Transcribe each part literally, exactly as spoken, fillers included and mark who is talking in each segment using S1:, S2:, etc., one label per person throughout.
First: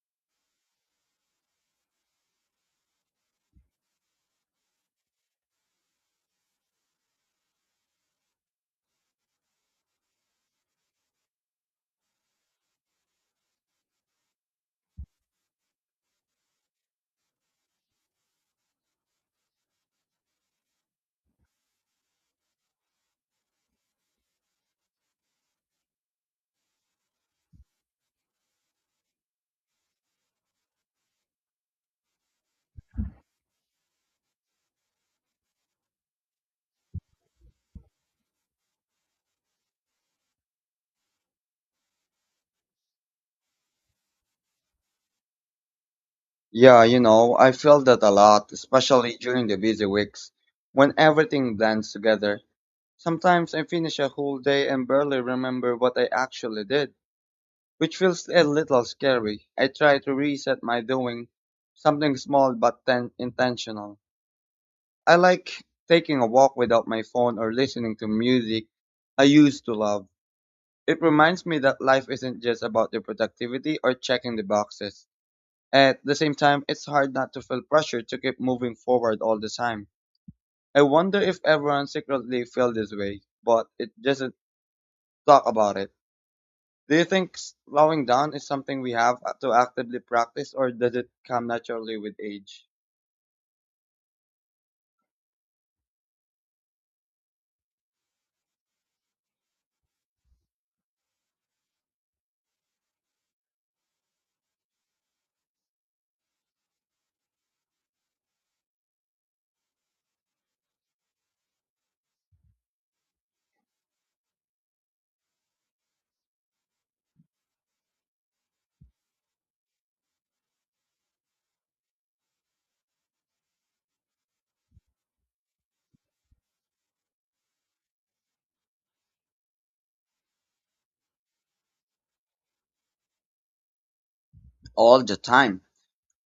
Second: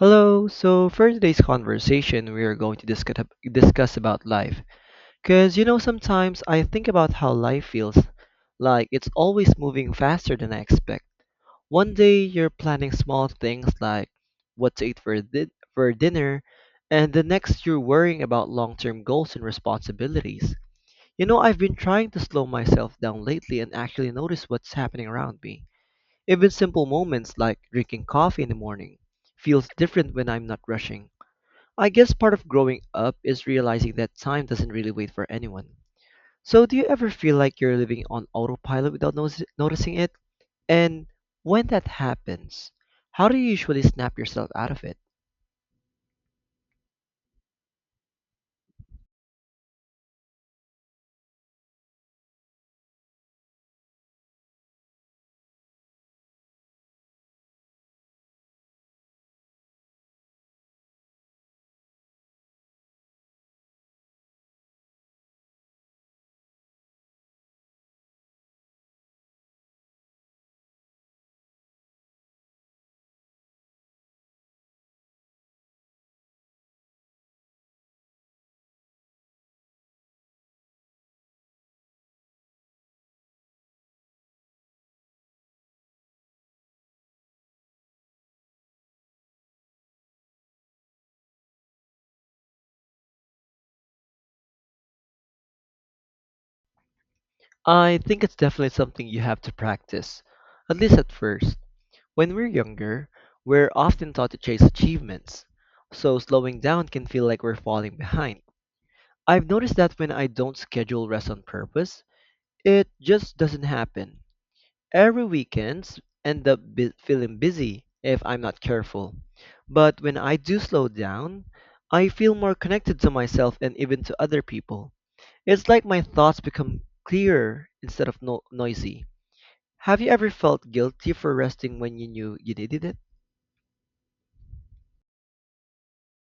S1: Hello. So for today's conversation, we are going to discuss discuss about life. Cause you know, sometimes I think about how life feels like it's always moving faster than I expect. One day you're planning small things like what to eat for di- for dinner, and the next you're worrying about long-term goals and responsibilities. You know, I've been trying to slow myself down lately and actually notice what's happening around me. Even simple moments like drinking coffee in the morning feels different when I'm not rushing. I guess part of growing up is realizing that time doesn't really wait for anyone. So, do you ever feel like you're living on autopilot without notice- noticing it? And when that happens, how do you usually snap yourself out of it?
S2: Yeah, you know, I feel that a lot, especially during the busy weeks when everything blends together. Sometimes I finish a whole day and barely remember what I actually did, which feels a little scary. I try to reset my doing something small but then intentional. I like taking a walk without my phone or listening to music I used to love. It reminds me that life isn't just about the productivity or checking the boxes. At the same time, it's hard not to feel pressure to keep moving forward all the time. I wonder if everyone secretly feels this way, but it doesn't talk about it. Do you think slowing down is something we have to actively practice or does it come naturally with age?
S1: I think it's definitely something you have to practice, at least at first. When we're younger, we're often taught to chase achievements, so slowing down can feel like we're falling behind. I've noticed that when I don't schedule rest on purpose, it just doesn't happen. Every weekends end up bu- feeling busy if I'm not careful. But when I do slow down, I feel more connected to myself and even to other people. It's like my thoughts become clearer instead of no- noisy. Have you ever felt guilty for resting when you knew you needed it?
S2: All the time.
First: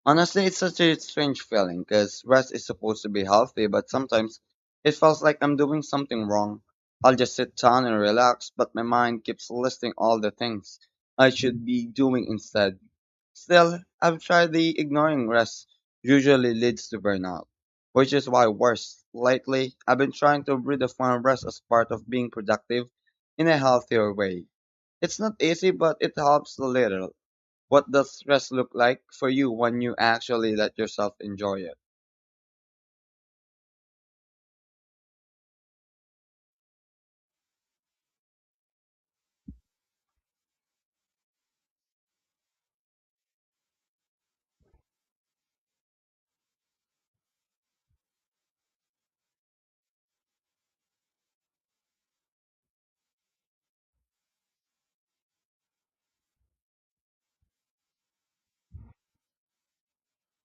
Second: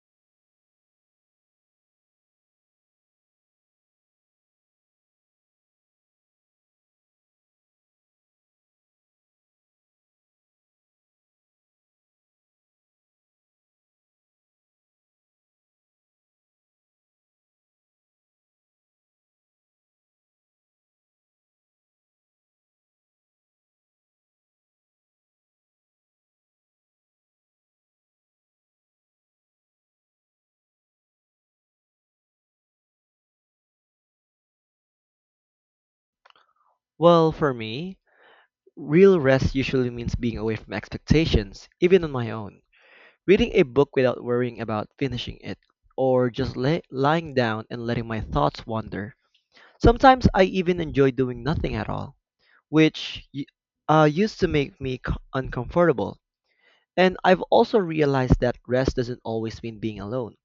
S2: Honestly, it's such a strange feeling because rest is supposed to be healthy, but sometimes it feels like I'm doing something wrong. I'll just sit down and relax, but my mind keeps listing all the things I should be doing instead. Still, I've tried the ignoring rest usually leads to burnout, which is why worse lately I've been trying to redefine rest as part of being productive in a healthier way. It's not easy, but it helps a little. What does rest look like for you when you actually let yourself enjoy it?
S1: Well, for me, real rest usually means being away from expectations, even on my own. Reading a book without worrying about finishing it, or just lay lying down and letting my thoughts wander. Sometimes I even enjoy doing nothing at all, which y- uh, used to make me c- uncomfortable. And I've also realized that rest doesn't always mean being alone.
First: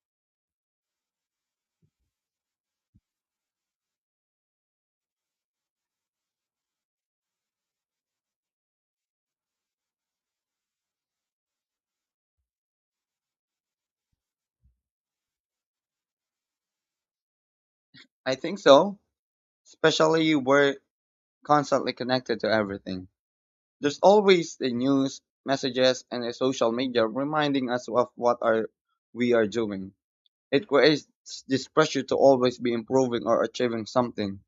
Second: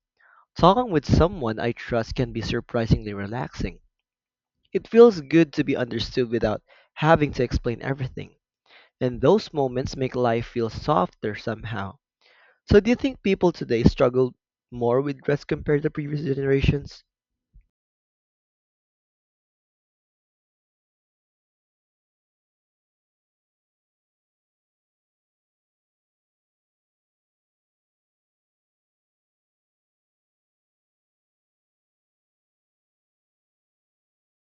S1: Talking with someone I trust can be surprisingly relaxing. It feels good to be understood without having to explain everything. And those moments make life feel softer somehow. So, do you think people today struggle more with rest compared to previous generations?
S2: I think so, especially we're constantly connected to everything. There's always the news, messages, and the social media reminding us of what are we are doing. It creates this pressure to always be improving or achieving something.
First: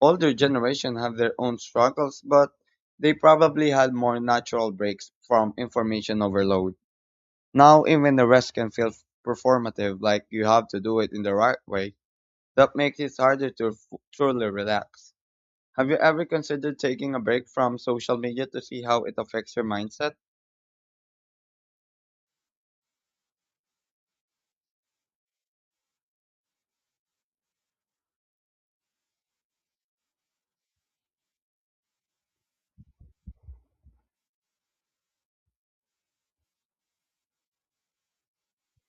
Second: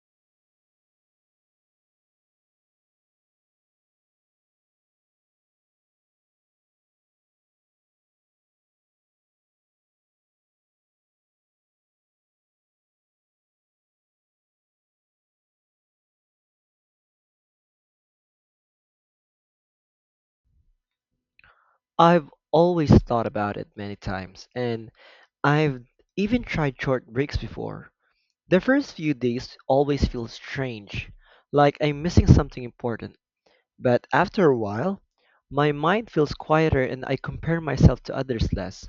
S2: Older generation have their own struggles, but they probably had more natural breaks from information overload. Now even the rest can feel performative, like you have to do it in the right way. That makes it harder to f- truly relax. Have you ever considered taking a break from social media to see how it affects your mindset?
S1: I've always thought about it many times, and I've even tried short breaks before. The first few days always feel strange, like I'm missing something important. But after a while, my mind feels quieter and I compare myself to others less.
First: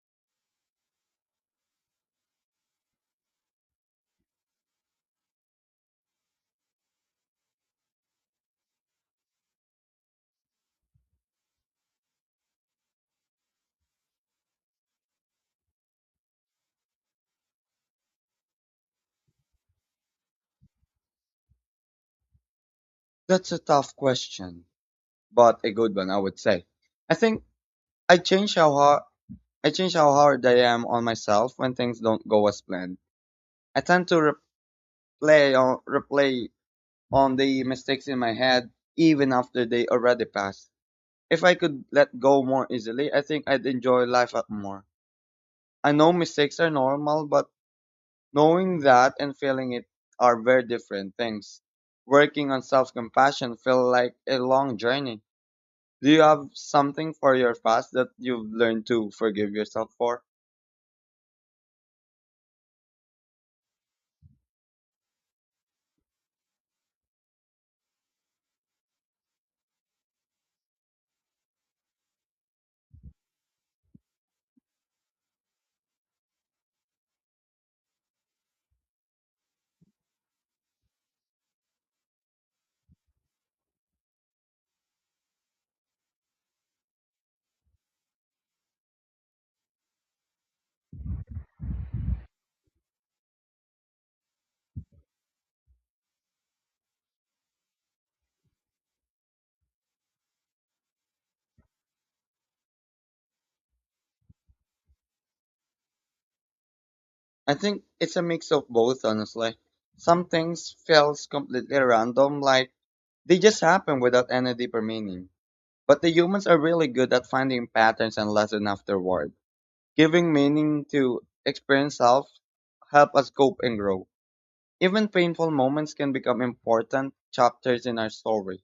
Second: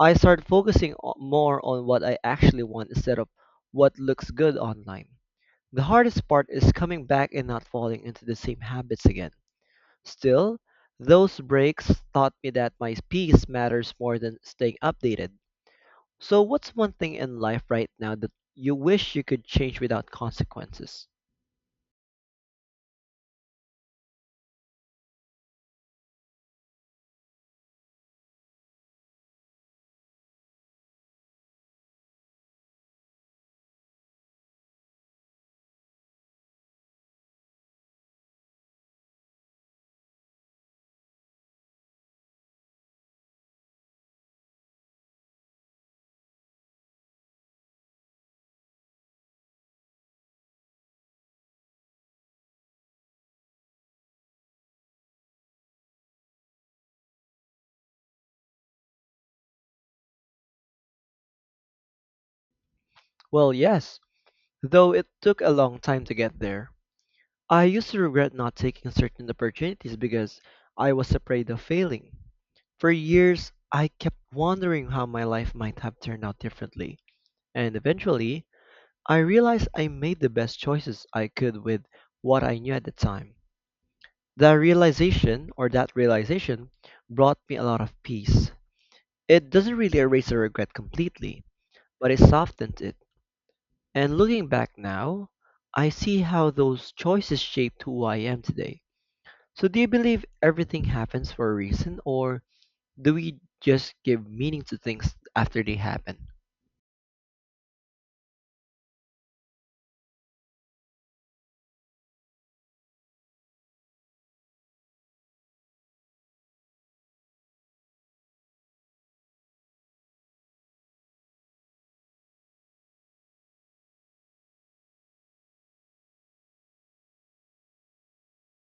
S1: I start focusing o- more on what I actually want instead of what looks good online. The hardest part is coming back and not falling into the same habits again. Still, those breaks taught me that my peace matters more than staying updated. So, what's one thing in life right now that you wish you could change without consequences?
S2: That's a tough question, but a good one, I would say. I think I changed how I change how hard I am on myself when things don't go as planned. I tend to replay on, replay on the mistakes in my head even after they already passed. If I could let go more easily, I think I'd enjoy life a- more. I know mistakes are normal, but knowing that and feeling it are very different things. Working on self-compassion feel like a long journey. Do you have something for your past that you've learned to forgive yourself for?
S1: Well, yes, though it took a long time to get there. I used to regret not taking certain opportunities because I was afraid of failing. For years, I kept wondering how my life might have turned out differently. And eventually, I realized I made the best choices I could with what I knew at the time. That realization, or that realization, brought me a lot of peace. It doesn't really erase the regret completely, but it softens it. And looking back now, I see how those choices shaped who I am today. So, do you believe everything happens for a reason, or do we just give meaning to things after they happen?
S2: I think it's a mix of both, honestly. Some things feels completely random, like they just happen without any deeper meaning. But the humans are really good at finding patterns and lesson afterward. Giving meaning to experience self help us cope and grow. Even painful moments can become important chapters in our story.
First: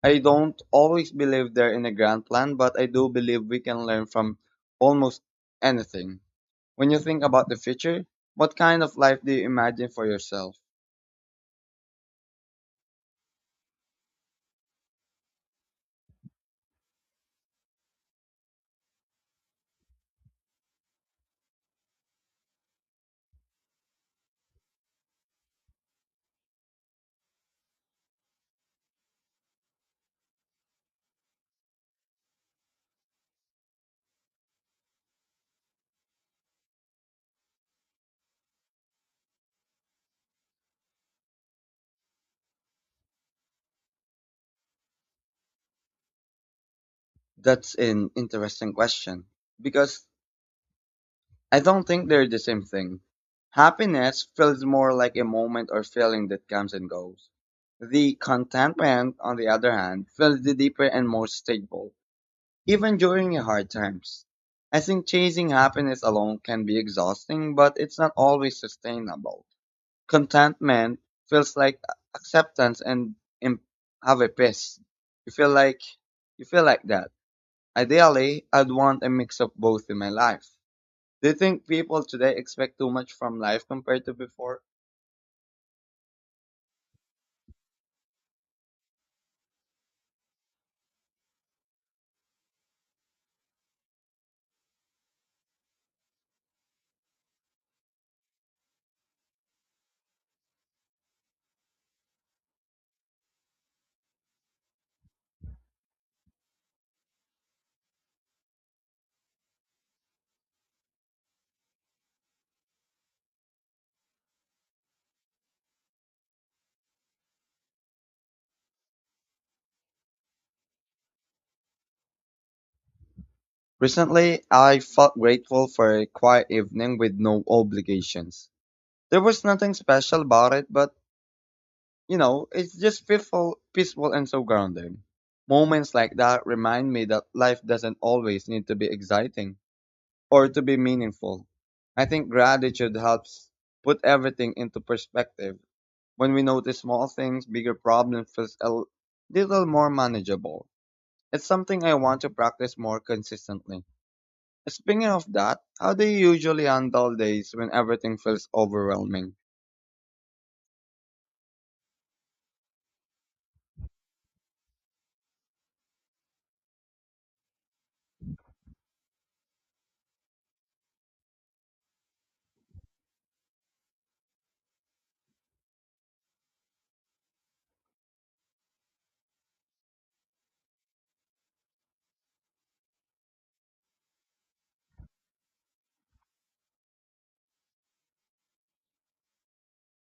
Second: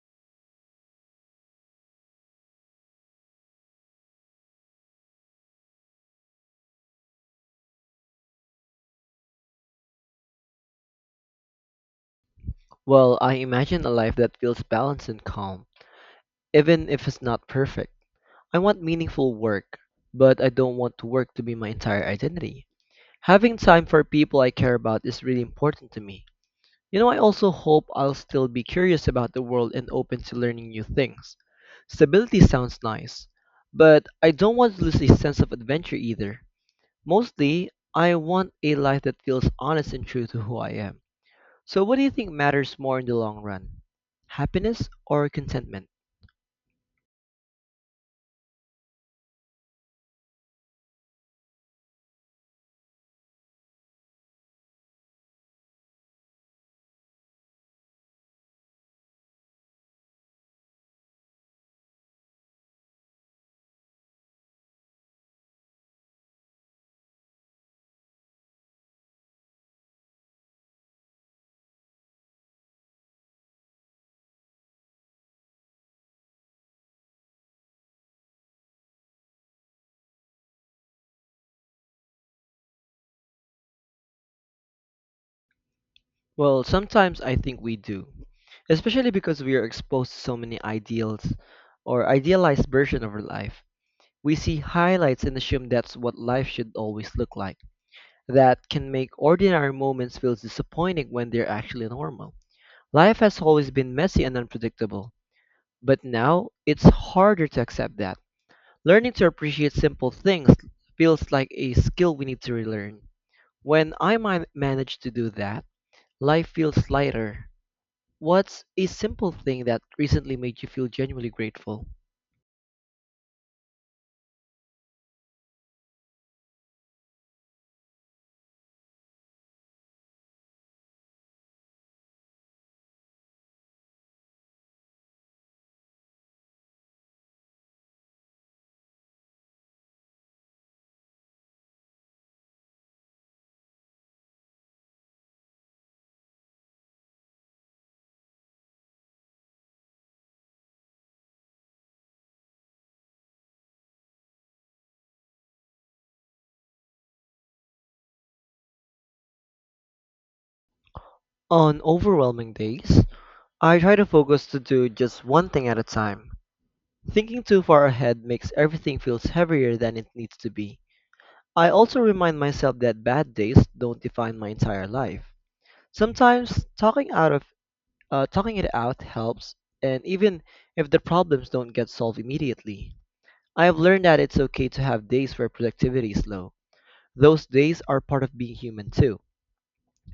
S2: I don't always believe they're in a grand plan, but I do believe we can learn from almost anything. When you think about the future, what kind of life do you imagine for yourself?
S1: Well, I imagine a life that feels balanced and calm, even if it's not perfect. I want meaningful work, but I don't want to work to be my entire identity. Having time for people I care about is really important to me. You know, I also hope I'll still be curious about the world and open to learning new things. Stability sounds nice, but I don't want to lose a sense of adventure either. Mostly, I want a life that feels honest and true to who I am. So, what do you think matters more in the long run? Happiness or contentment?
S2: That's an interesting question because I don't think they're the same thing. Happiness feels more like a moment or feeling that comes and goes. The contentment, on the other hand, feels the deeper and more stable, even during your hard times. I think chasing happiness alone can be exhausting, but it's not always sustainable. Contentment feels like acceptance and em- have a peace. You feel like you feel like that. Ideally, I'd want a mix of both in my life. Do you think people today expect too much from life compared to before?
S1: Well, sometimes I think we do, especially because we are exposed to so many ideals or idealized version of our life. We see highlights and assume that's what life should always look like. That can make ordinary moments feel disappointing when they're actually normal. Life has always been messy and unpredictable, but now it's harder to accept that. Learning to appreciate simple things feels like a skill we need to relearn. When I man- manage to do that, life feels lighter. What's a simple thing that recently made you feel genuinely grateful?
S2: Recently, I felt grateful for a quiet evening with no obligations. There was nothing special about it, but you know, it's just peaceful, peaceful and so grounding. Moments like that remind me that life doesn't always need to be exciting or to be meaningful. I think gratitude helps put everything into perspective. When we notice small things, bigger problems feels a l- little more manageable. It's something I want to practice more consistently. Speaking of that, how do you usually handle days when everything feels overwhelming?
S1: On overwhelming days, I try to focus to do just one thing at a time. Thinking too far ahead makes everything feels heavier than it needs to be. I also remind myself that bad days don't define my entire life. Sometimes talking out of uh, talking it out helps, and even if the problems don't get solved immediately, I have learned that it's okay to have days where productivity is low. Those days are part of being human too.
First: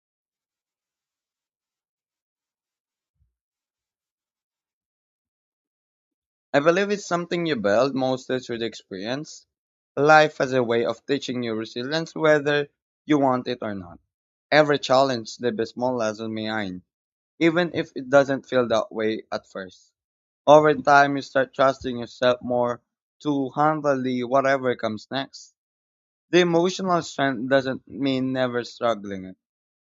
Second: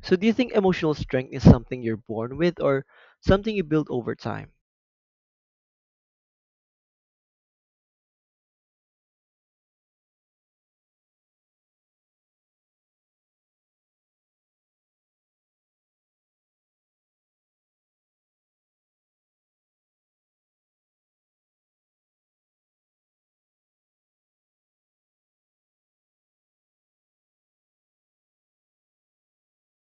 S1: So, do you think emotional strength is something you're born with or something you build over time?
S2: I believe it's something you build mostly through the experience. Life has a way of teaching you resilience whether you want it or not. Every challenge, the small lesson behind, even if it doesn't feel that way at first. Over time, you start trusting yourself more to handle the whatever comes next. The emotional strength doesn't mean never struggling.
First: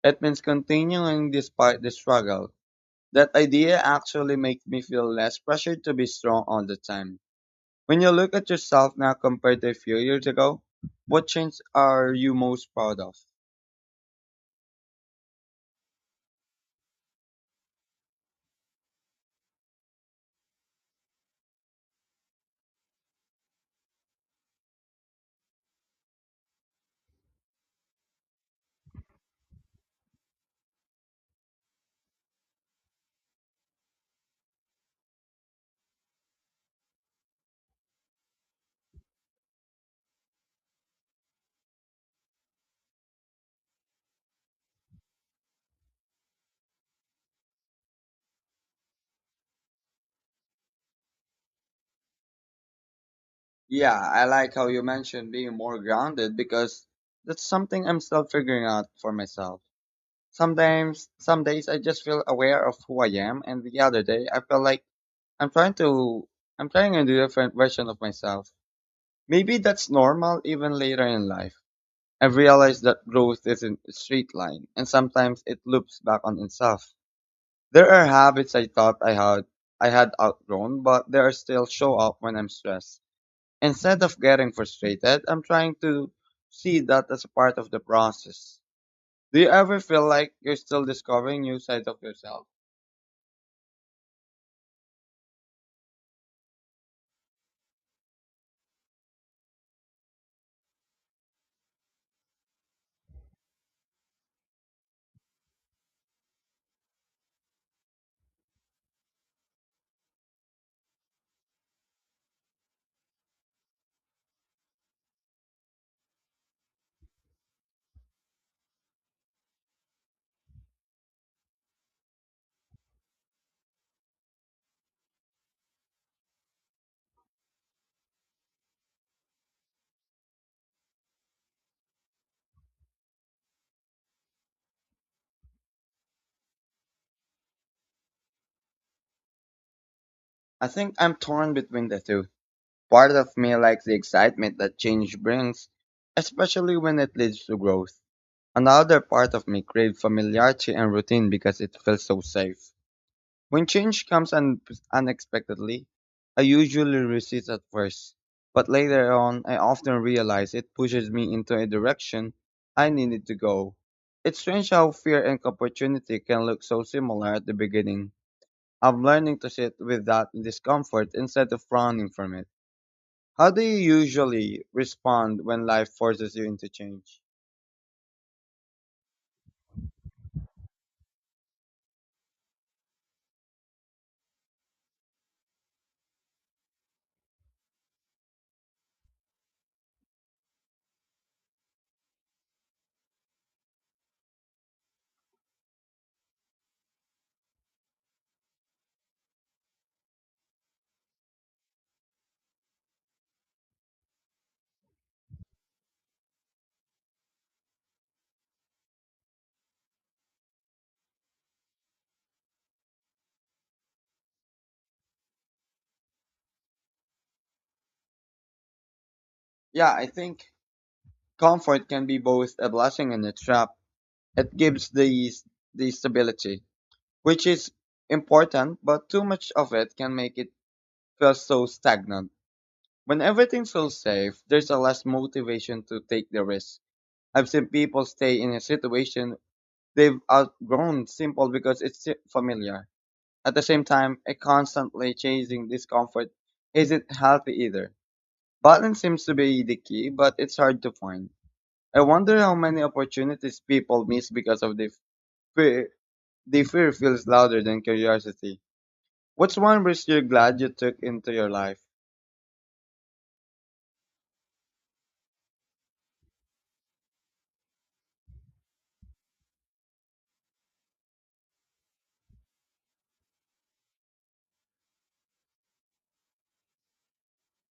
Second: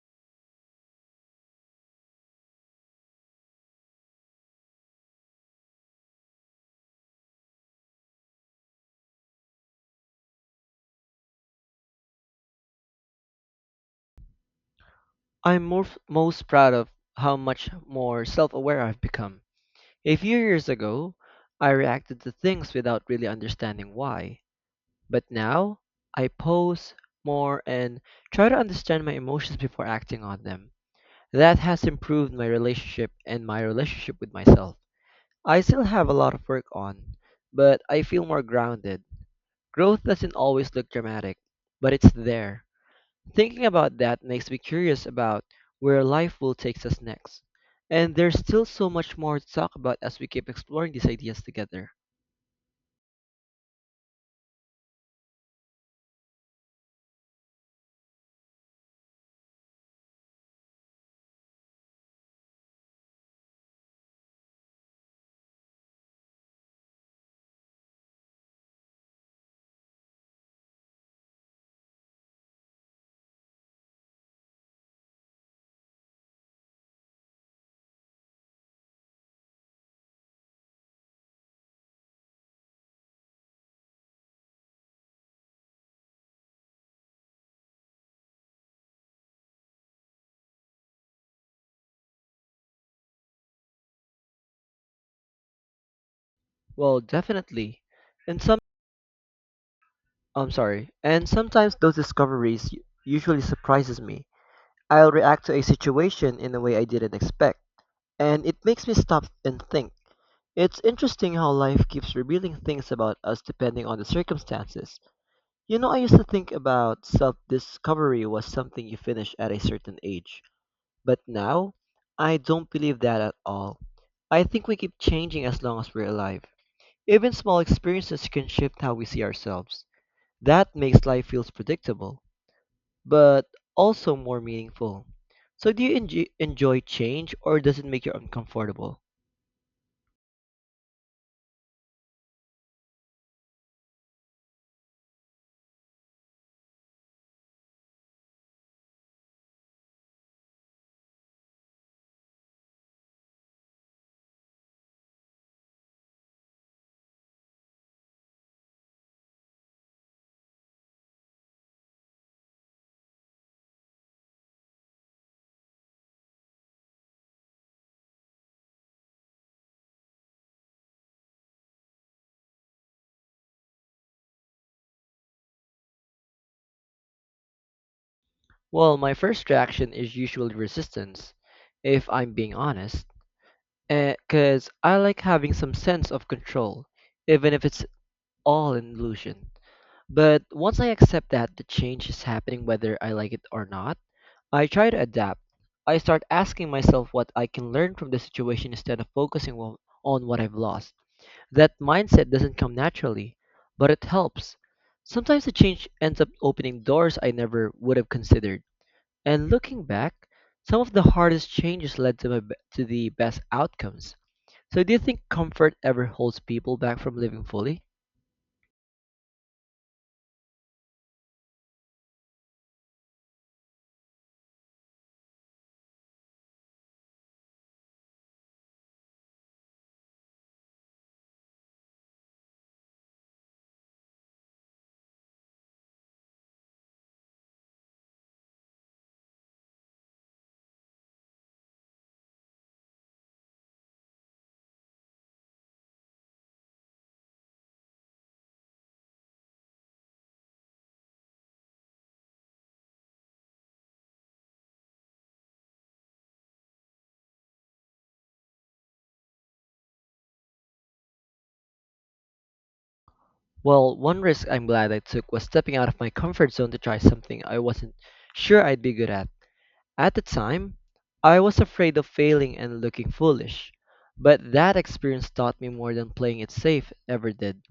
S2: It means continuing despite the struggle. That idea actually makes me feel less pressured to be strong all the time. When you look at yourself now compared to a few years ago, what change are you most proud of?
S1: I'm more, most proud of how much more self aware I've become. A few years ago, I reacted to things without really understanding why. But now, I pause more and try to understand my emotions before acting on them. That has improved my relationship and my relationship with myself. I still have a lot of work on, but I feel more grounded. Growth doesn't always look dramatic, but it's there. Thinking about that makes me curious about where life will take us next. And there's still so much more to talk about as we keep exploring these ideas together.
S2: Yeah, I like how you mentioned being more grounded because that's something I'm still figuring out for myself. Sometimes, some days I just feel aware of who I am, and the other day I feel like I'm trying to, I'm trying a different version of myself. Maybe that's normal even later in life. I've realized that growth isn't a straight line, and sometimes it loops back on itself. There are habits I thought I had, I had outgrown, but they are still show up when I'm stressed. Instead of getting frustrated, I'm trying to see that as a part of the process. Do you ever feel like you're still discovering new sides of yourself?
S1: Well, definitely. And some I'm sorry. And sometimes those discoveries u- usually surprises me. I'll react to a situation in a way I didn't expect, and it makes me stop and think. It's interesting how life keeps revealing things about us depending on the circumstances. You know, I used to think about self discovery was something you finish at a certain age, but now I don't believe that at all. I think we keep changing as long as we're alive. Even small experiences can shift how we see ourselves. That makes life feels predictable, but also more meaningful. So, do you enj- enjoy change or does it make you uncomfortable?
S2: I think I'm torn between the two. Part of me likes the excitement that change brings, especially when it leads to growth. Another part of me craves familiarity and routine because it feels so safe. When change comes un- unexpectedly, I usually resist at first, but later on, I often realize it pushes me into a direction I needed to go. It's strange how fear and opportunity can look so similar at the beginning. I'm learning to sit with that discomfort instead of running from it. How do you usually respond when life forces you into change?
S1: Well, my first reaction is usually resistance, if I'm being honest. Because I like having some sense of control, even if it's all an illusion. But once I accept that the change is happening whether I like it or not, I try to adapt. I start asking myself what I can learn from the situation instead of focusing on on what I've lost. That mindset doesn't come naturally, but it helps. Sometimes the change ends up opening doors I never would have considered. And looking back, some of the hardest changes led to, my, be- to the best outcomes. So do you think comfort ever holds people back from living fully?
S2: Yeah, I think comfort can be both a blessing and a trap. It gives the, the stability which is important, but too much of it can make it feel so stagnant. When everything feels safe, there's a less motivation to take the risk. I've seen people stay in a situation they've outgrown simple because it's si- familiar. At the same time, a constantly chasing discomfort isn't healthy either. Balance seems to be the key, but it's hard to find. I wonder how many opportunities people miss because of the fear. The fear feels louder than curiosity. What's one risk you're glad you took into your life?
S1: Well, one risk I'm glad I took was stepping out of my comfort zone to try something I wasn't sure I'd be good at. At the time, I was afraid of failing and looking foolish, but that experience taught me more than playing it safe ever did.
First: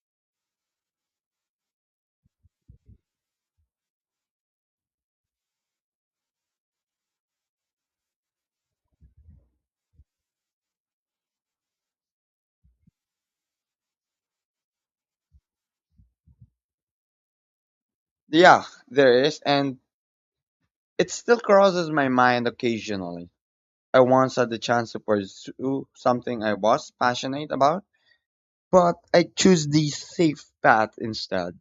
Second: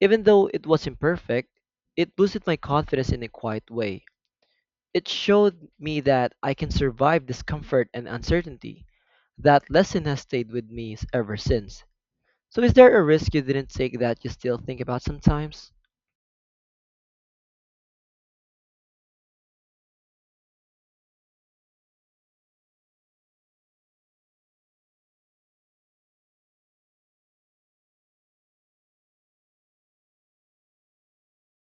S1: Even though it was imperfect, it boosted my confidence in a quiet way. It showed me that I can survive discomfort and uncertainty. That lesson has stayed with me ever since. So is there a risk you didn't take that you still think about sometimes?
S2: Yeah, there is, and it still crosses my mind occasionally. I once had the chance to pursue something I was passionate about, but I chose the safe path instead.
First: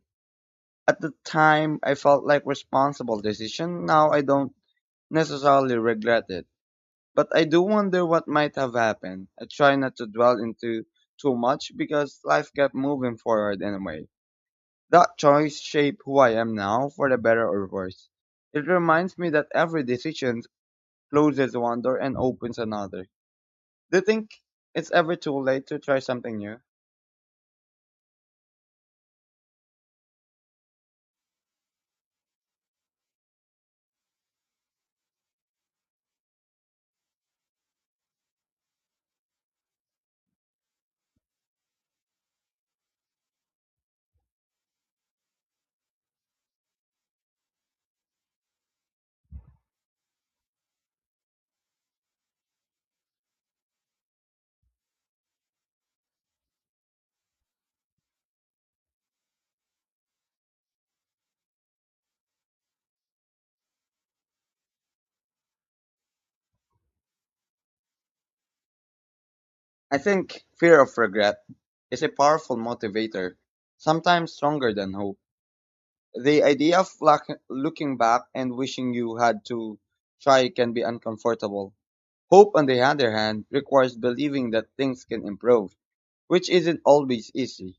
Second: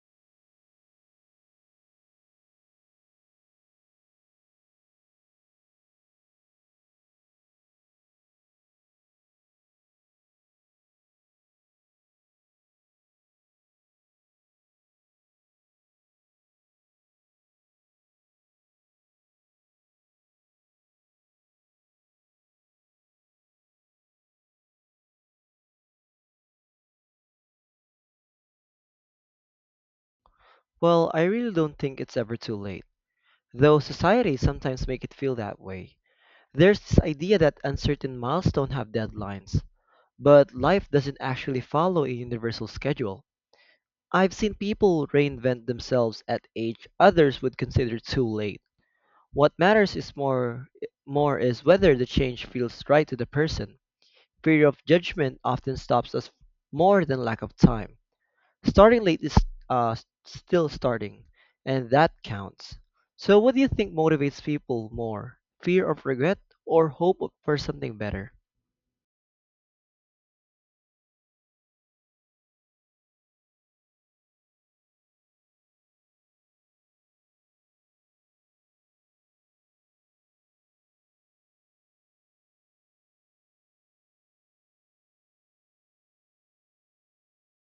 S2: At the time, I felt like responsible decision. Now I don't necessarily regret it, but I do wonder what might have happened. I try not to dwell into too much because life kept moving forward anyway. That choice shaped who I am now, for the better or worse. It reminds me that every decision closes one door and opens another. Do you think it's ever too late to try something new?
S1: Well, I really don't think it's ever too late, though society sometimes make it feel that way. There's this idea that uncertain milestones have deadlines, but life doesn't actually follow a universal schedule. I've seen people reinvent themselves at age others would consider too late. What matters is more more is whether the change feels right to the person. Fear of judgment often stops us more than lack of time. Starting late is uh, still starting, and that counts. So, what do you think motivates people more? Fear of regret or hope for something better?
S2: I think fear of regret is a powerful motivator, sometimes stronger than hope. The idea of lack- looking back and wishing you had to try can be uncomfortable. Hope, on the other hand, requires believing that things can improve, which isn't always easy.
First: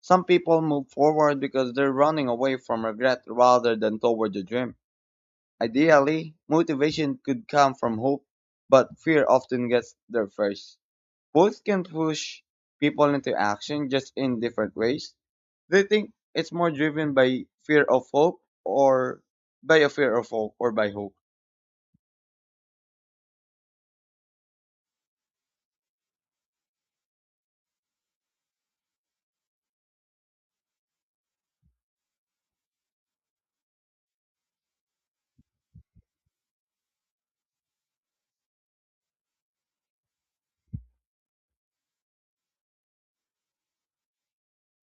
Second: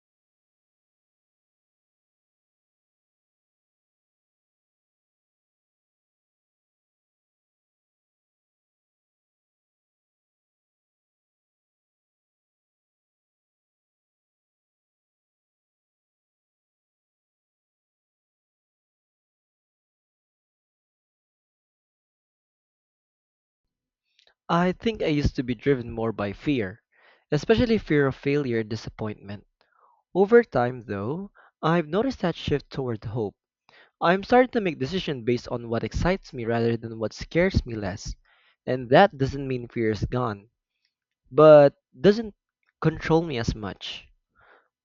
S2: Some people move forward because they're running away from regret rather than toward the dream. Ideally, motivation could come from hope, but fear often gets there first. Both can push people into action just in different ways. They think it's more driven by fear of hope or by a fear of hope or by hope.
S1: I think I used to be driven more by fear, especially fear of failure and disappointment. Over time, though, I've noticed that shift toward hope. I'm starting to make decisions based on what excites me rather than what scares me less. And that doesn't mean fear is gone, but doesn't control me as much.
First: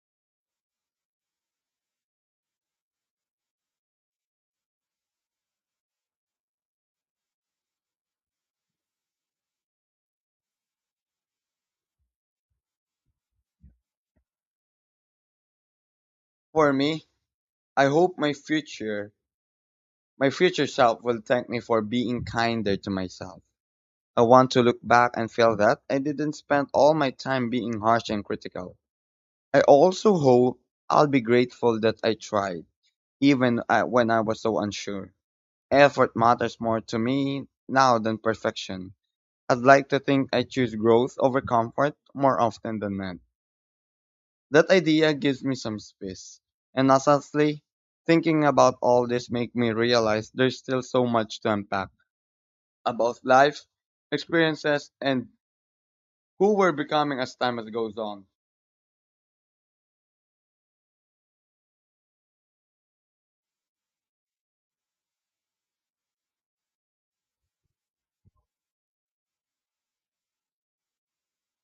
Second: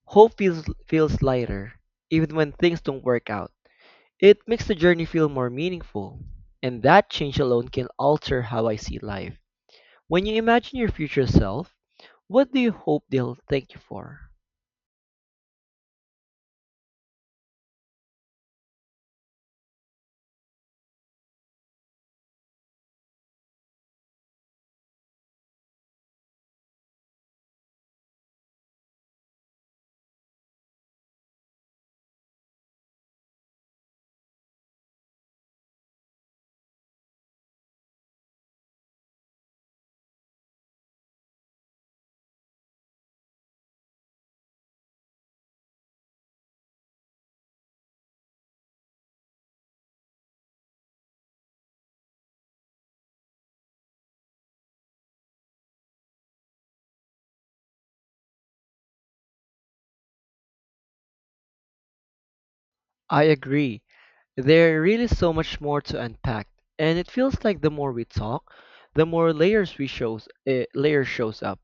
S1: Hope feels feels lighter, even when things don't work out. It makes the journey feel more meaningful, and that change alone can alter how I see life. When you imagine your future self, what do you hope they'll thank you for?
S2: For me, I hope my future, my future self will thank me for being kinder to myself. I want to look back and feel that I didn't spend all my time being harsh and critical. I also hope I'll be grateful that I tried, even uh, when I was so unsure. Effort matters more to me now than perfection. I'd like to think I choose growth over comfort more often than not. That idea gives me some space. And honestly, thinking about all this makes me realize there's still so much to unpack about life, experiences, and who we're becoming as time as goes on?
S1: I agree. There really is so much more to unpack, and it feels like the more we talk, the more layers we shows uh, layer shows up.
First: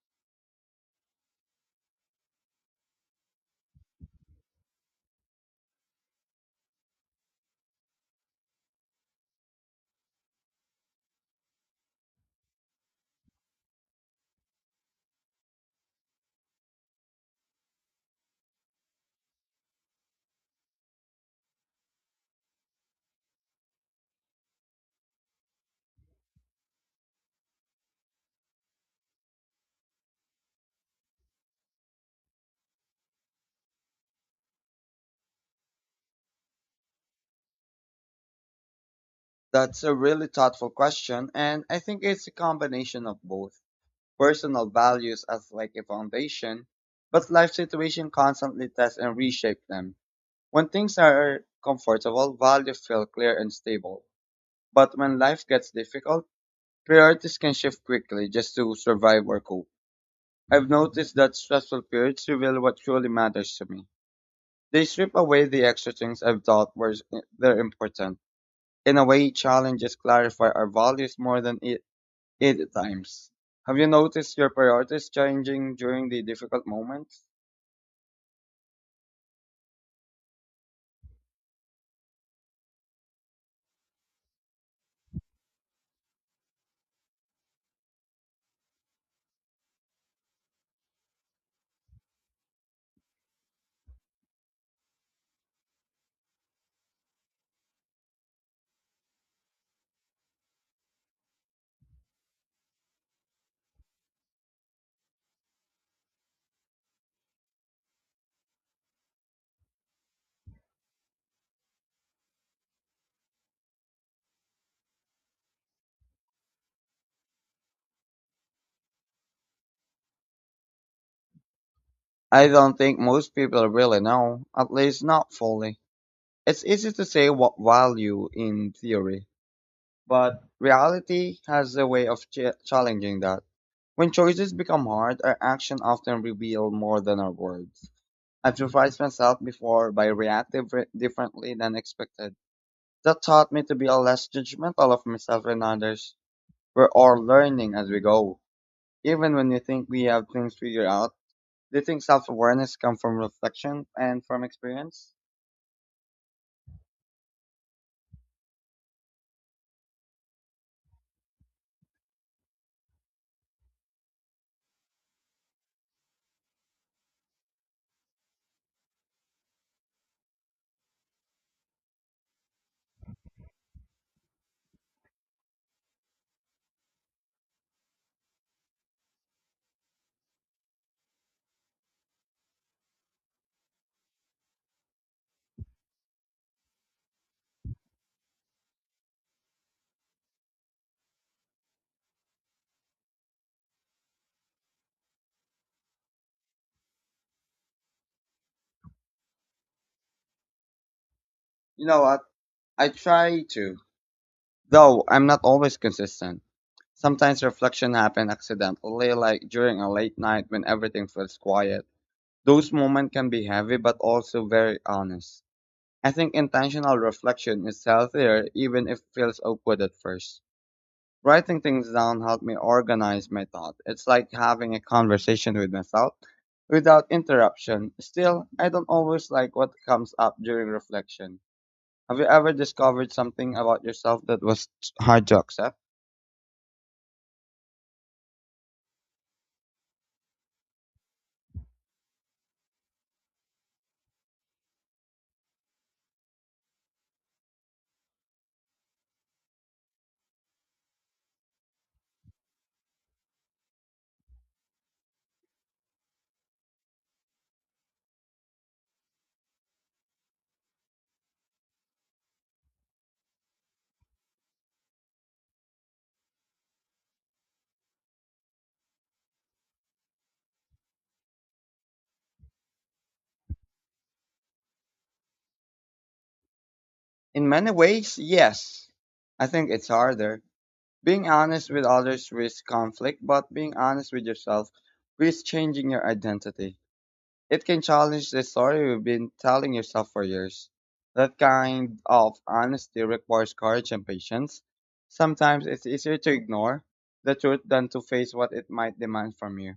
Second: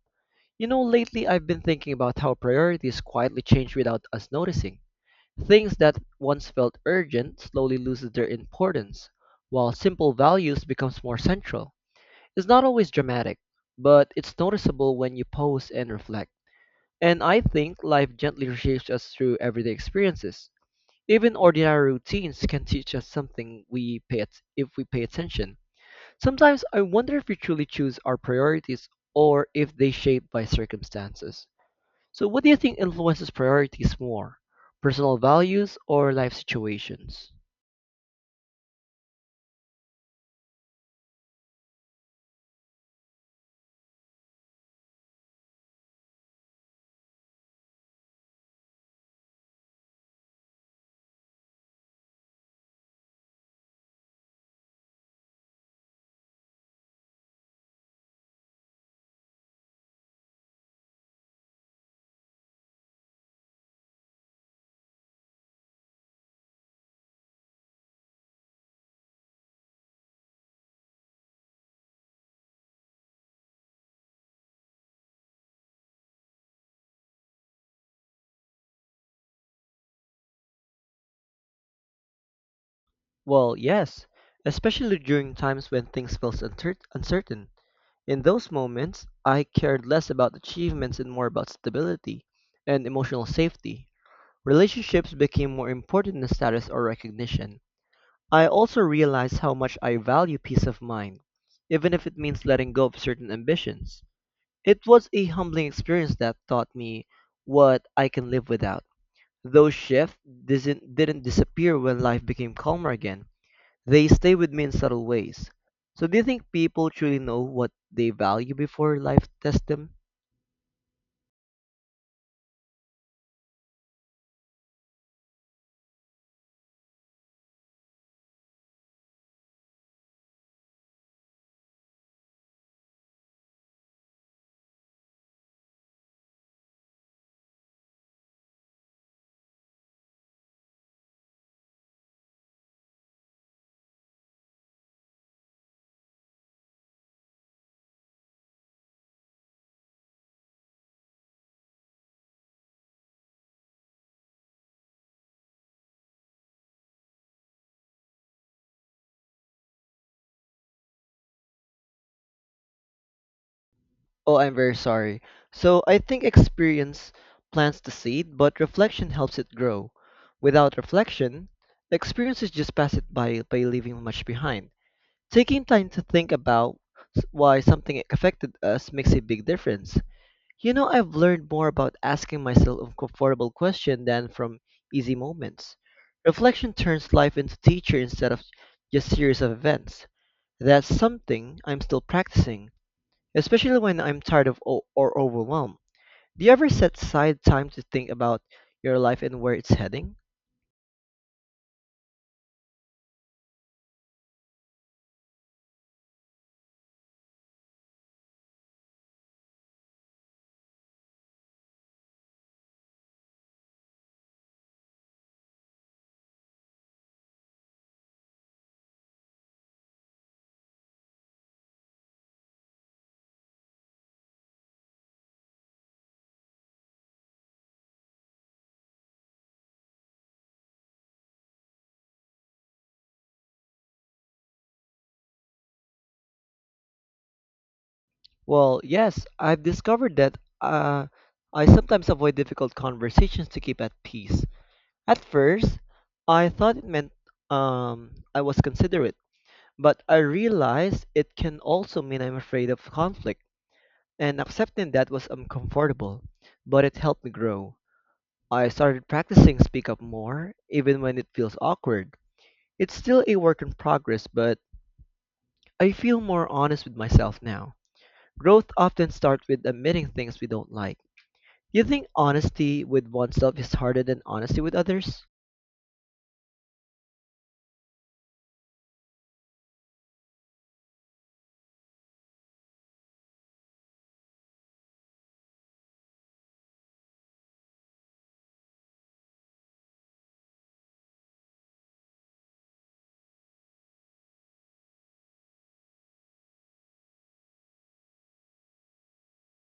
S1: You know, lately I've been thinking about how priorities quietly change without us noticing. Things that once felt urgent slowly loses their importance, while simple values becomes more central. It's not always dramatic, but it's noticeable when you pause and reflect. And I think life gently reshapes us through everyday experiences. Even ordinary routines can teach us something we pay at- if we pay attention. Sometimes I wonder if we truly choose our priorities or if they shape by circumstances. So, what do you think influences priorities more? Personal values or life situations?
S2: That's a really thoughtful question, and I think it's a combination of both personal values as like a foundation, but life situation constantly test and reshape them. When things are comfortable, values feel clear and stable. But when life gets difficult, priorities can shift quickly just to survive or cope. I've noticed that stressful periods reveal what truly matters to me. They strip away the extra things I've thought were eh, they're important in a way, challenges clarify our values more than it, it times. Have you noticed your priorities changing during the difficult moments?
S1: Well, yes, especially during times when things felt uncer- uncertain. In those moments, I cared less about achievements and more about stability and emotional safety. Relationships became more important than status or recognition. I also realized how much I value peace of mind, even if it means letting go of certain ambitions. It was a humbling experience that taught me what I can live without. Those shifts didn't, didn't disappear when life became calmer again. They stay with me in subtle ways. So do you think people truly know what they value before life tests them?
S2: I don't think most people really know, at least not fully. It's easy to say what value in theory, but reality has a way of ch- challenging that. When choices become hard, our actions often reveal more than our words. I've surprised myself before by reacting re- differently than expected. That taught me to be less judgmental of myself and others. We're all learning as we go. Even when we think we have things figured out, do you think self awareness comes from reflection and from experience?
S1: Oh, I'm very sorry. So I think experience plants the seed, but reflection helps it grow. Without reflection, experiences just pass it by by leaving much behind. Taking time to think about s- why something affected us makes a big difference. You know, I've learned more about asking myself uncomfortable questions than from easy moments. Reflection turns life into teacher instead of just series of events. That's something I'm still practicing, especially when I'm tired of o- or overwhelmed. Do you ever set aside time to think about your life and where it's heading?
S2: You know what? I try to, though I'm not always consistent. Sometimes reflection happens accidentally, like during a late night when everything feels quiet. Those moments can be heavy but also very honest. I think intentional reflection is healthier even if it feels awkward at first. Writing things down helped me organize my thought. It's like having a conversation with myself without interruption. Still, I don't always like what comes up during reflection. Have you ever discovered something about yourself that was hard to accept?
S1: Well, yes, I've discovered that uh, I sometimes avoid difficult conversations to keep at peace. At first, I thought it meant um, I was considerate. But I realized it can also mean I'm afraid of conflict, and accepting that was uncomfortable, but it helped me grow. I started practicing speak up more, even when it feels awkward. It's still a work in progress, but I feel more honest with myself now. Growth often starts with admitting things we don't like. Do you think honesty with oneself is harder than honesty with others?
S2: In many ways, yes. I think it's harder. Being honest with others risks conflict, but being honest with yourself risks changing your identity. It can challenge the story you've been telling yourself for years. That kind of honesty requires courage and patience. Sometimes it's easier to ignore the truth than to face what it might demand from you.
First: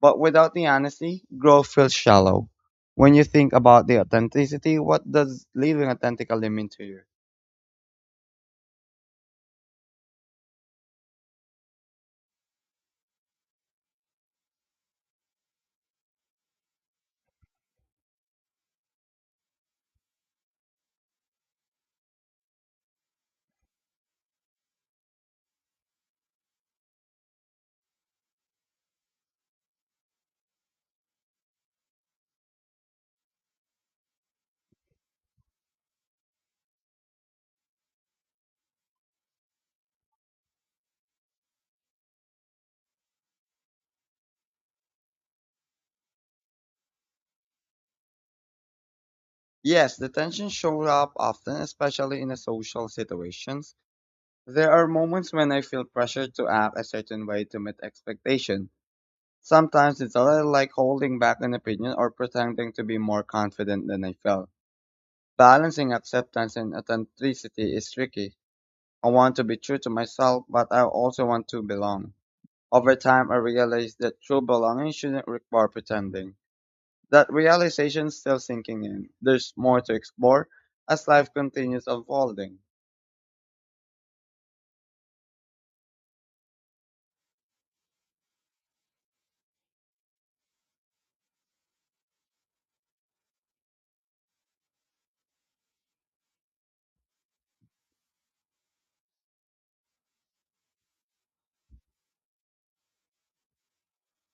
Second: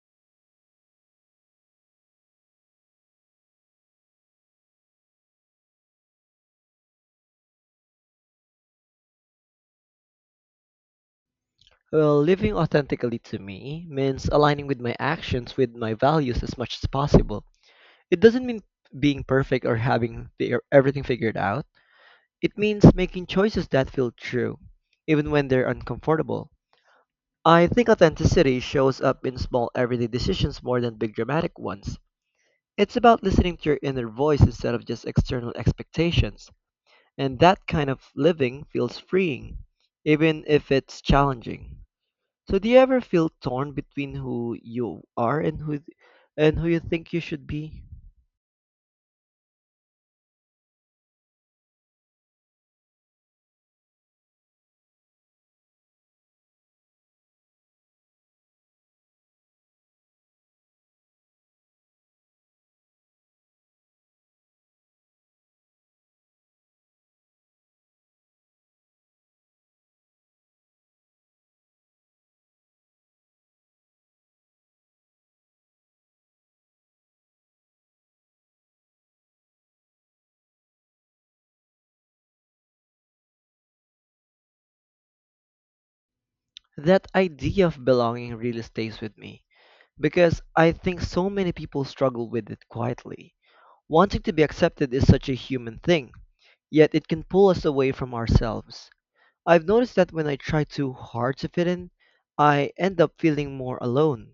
S2: But without the honesty, growth feels shallow. When you think about the authenticity, what does living authentically mean to you?
S1: Well, living authentically to me means aligning with my actions with my values as much as possible. It doesn't mean being perfect or having the, everything figured out. It means making choices that feel true, even when they're uncomfortable. I think authenticity shows up in small everyday decisions more than big dramatic ones. It's about listening to your inner voice instead of just external expectations, and that kind of living feels freeing, even if it's challenging. So, do you ever feel torn between who you are and who and who you think you should be?
S2: Yes, the tension shows up often, especially in a social situations. There are moments when I feel pressured to act a certain way to meet expectations. Sometimes it's a little like holding back an opinion or pretending to be more confident than I felt. Balancing acceptance and authenticity is tricky. I want to be true to myself, but I also want to belong. Over time, I realized that true belonging shouldn't require pretending. That realization is still sinking in. There's more to explore as life continues unfolding.
S1: That idea of belonging really stays with me because I think so many people struggle with it quietly. Wanting to be accepted is such a human thing, yet it can pull us away from ourselves. I've noticed that when I try too hard to fit in, I end up feeling more alone.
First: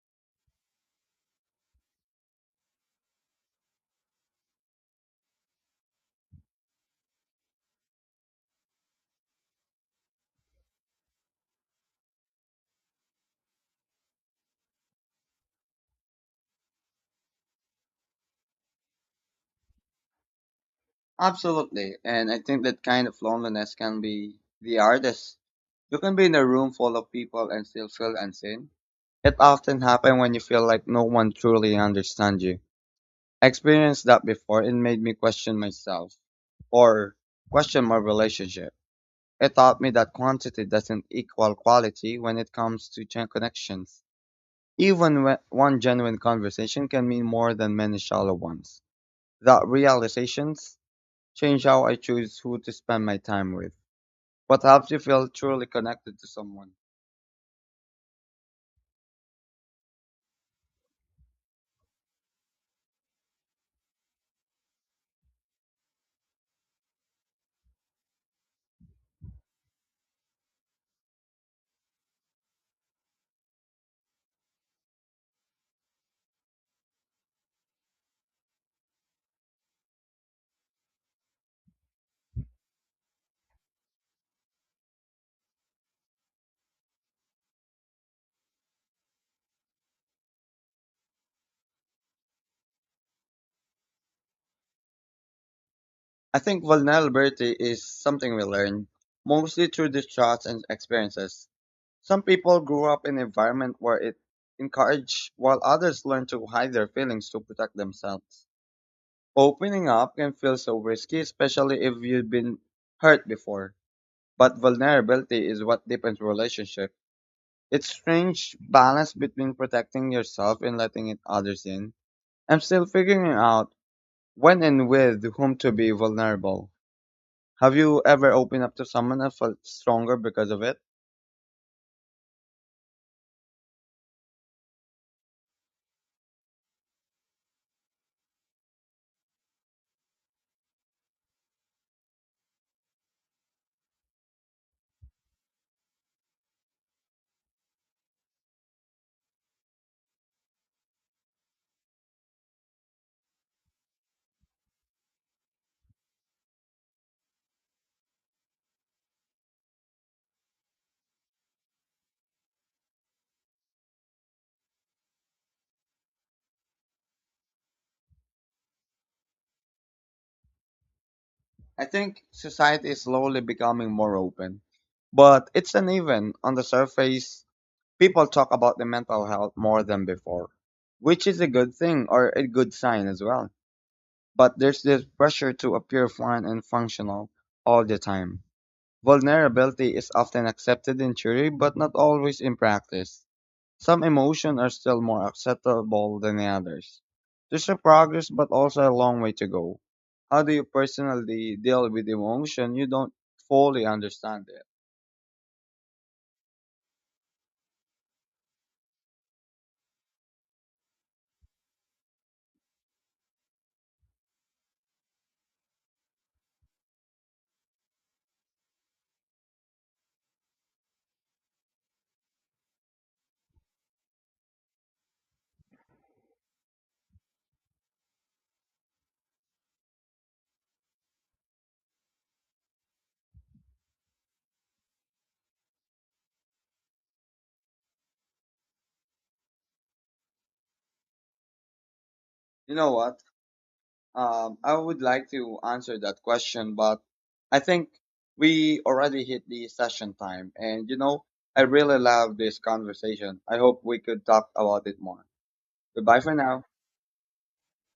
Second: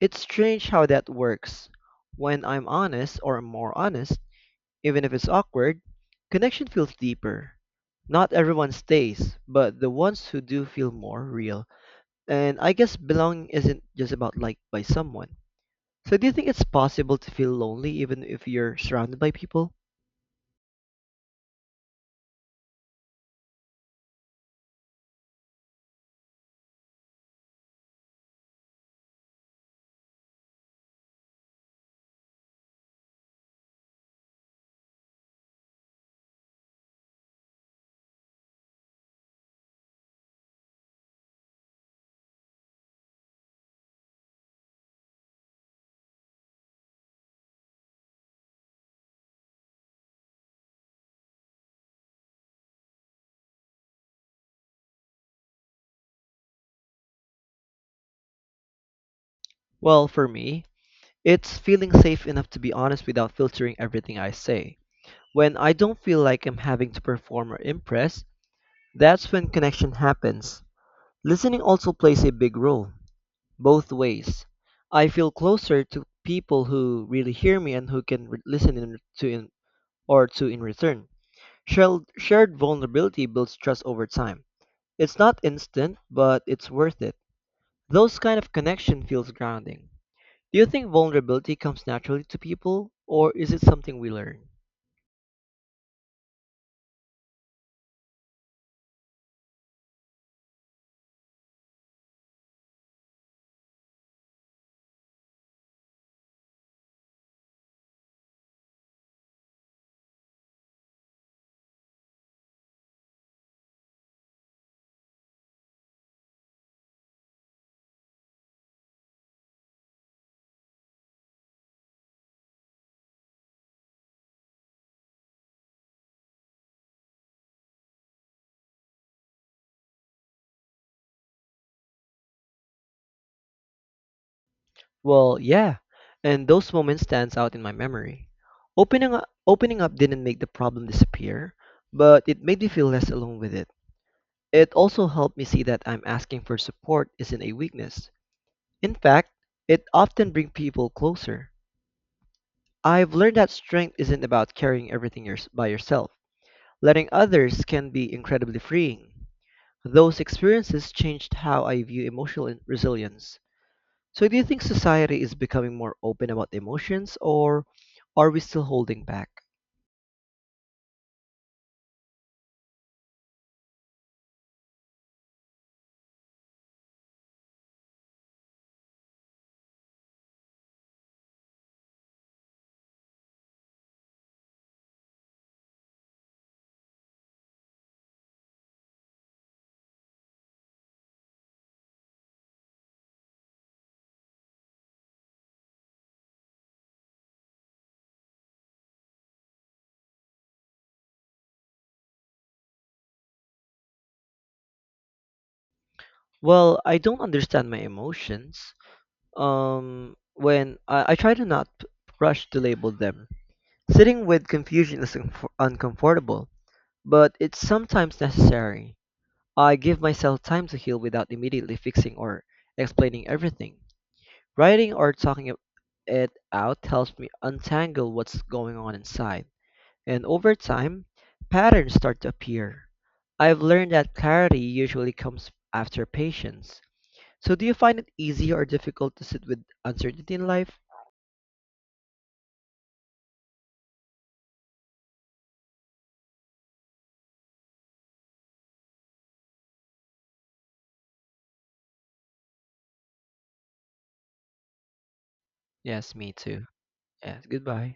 S1: It's strange how that works. When I'm honest, or more honest, even if it's awkward, connection feels deeper. Not everyone stays, but the ones who do feel more real. And I guess belonging isn't just about liked by someone. So do you think it's possible to feel lonely even if you're surrounded by people?
S2: Absolutely, and I think that kind of loneliness can be the hardest. You can be in a room full of people and still feel unseen. It often happens when you feel like no one truly understands you. I experienced that before and made me question myself or question my relationship. It taught me that quantity doesn't equal quality when it comes to gen- connections. Even when one genuine conversation can mean more than many shallow ones. That realizations change how I choose who to spend my time with. What helps you feel truly connected to someone?
S1: Well, for me, it's feeling safe enough to be honest without filtering everything I say. When I don't feel like I'm having to perform or impress, that's when connection happens. Listening also plays a big role, both ways. I feel closer to people who really hear me and who can re- listen in, to in, or to in return. Shared, shared vulnerability builds trust over time. It's not instant, but it's worth it. Those kind of connection feels grounding. Do you think vulnerability comes naturally to people, or is it something we learn?
S2: I think vulnerability is something we learn, mostly through distrust and experiences. Some people grew up in an environment where it encouraged, while others learn to hide their feelings to protect themselves. Opening up can feel so risky, especially if you've been hurt before. But vulnerability is what deepens relationship. It's strange balance between protecting yourself and letting it others in. I'm still figuring out when and with whom to be vulnerable. Have you ever opened up to someone and felt stronger because of it?
S1: Well, yeah, and those moments stands out in my memory. Opening up, opening up didn't make the problem disappear, but it made me feel less alone with it. It also helped me see that I'm asking for support isn't a weakness. In fact, it often brings people closer. I've learned that strength isn't about carrying everything yours by yourself. Letting others can be incredibly freeing. Those experiences changed how I view emotional in- resilience. So, do you think society is becoming more open about emotions, or are we still holding back?
S2: I think society is slowly becoming more open, but it's uneven. On the surface, people talk about the mental health more than before, which is a good thing or a good sign as well. But there's this pressure to appear fine and functional all the time. Vulnerability is often accepted in theory, but not always in practice. Some emotions are still more acceptable than others. There's a progress, but also a long way to go. How do you personally deal with emotion you don't fully understand it?
S1: Well, I don't understand my emotions. Um, when I, I try to not p- rush to label them, sitting with confusion is unfor- uncomfortable, but it's sometimes necessary. I give myself time to heal without immediately fixing or explaining everything. Writing or talking it out helps me untangle what's going on inside. And over time, patterns start to appear. I've learned that clarity usually comes after patience. So, do you find it easy or difficult to sit with uncertainty in life?
S2: You know what? Um, I would like to answer that question, but I think we already hit the session time. And you know, I really love this conversation. I hope we could talk about it more.
S1: Yes,
S2: Goodbye
S1: me
S2: for
S1: too.
S2: now.
S1: Yes, goodbye.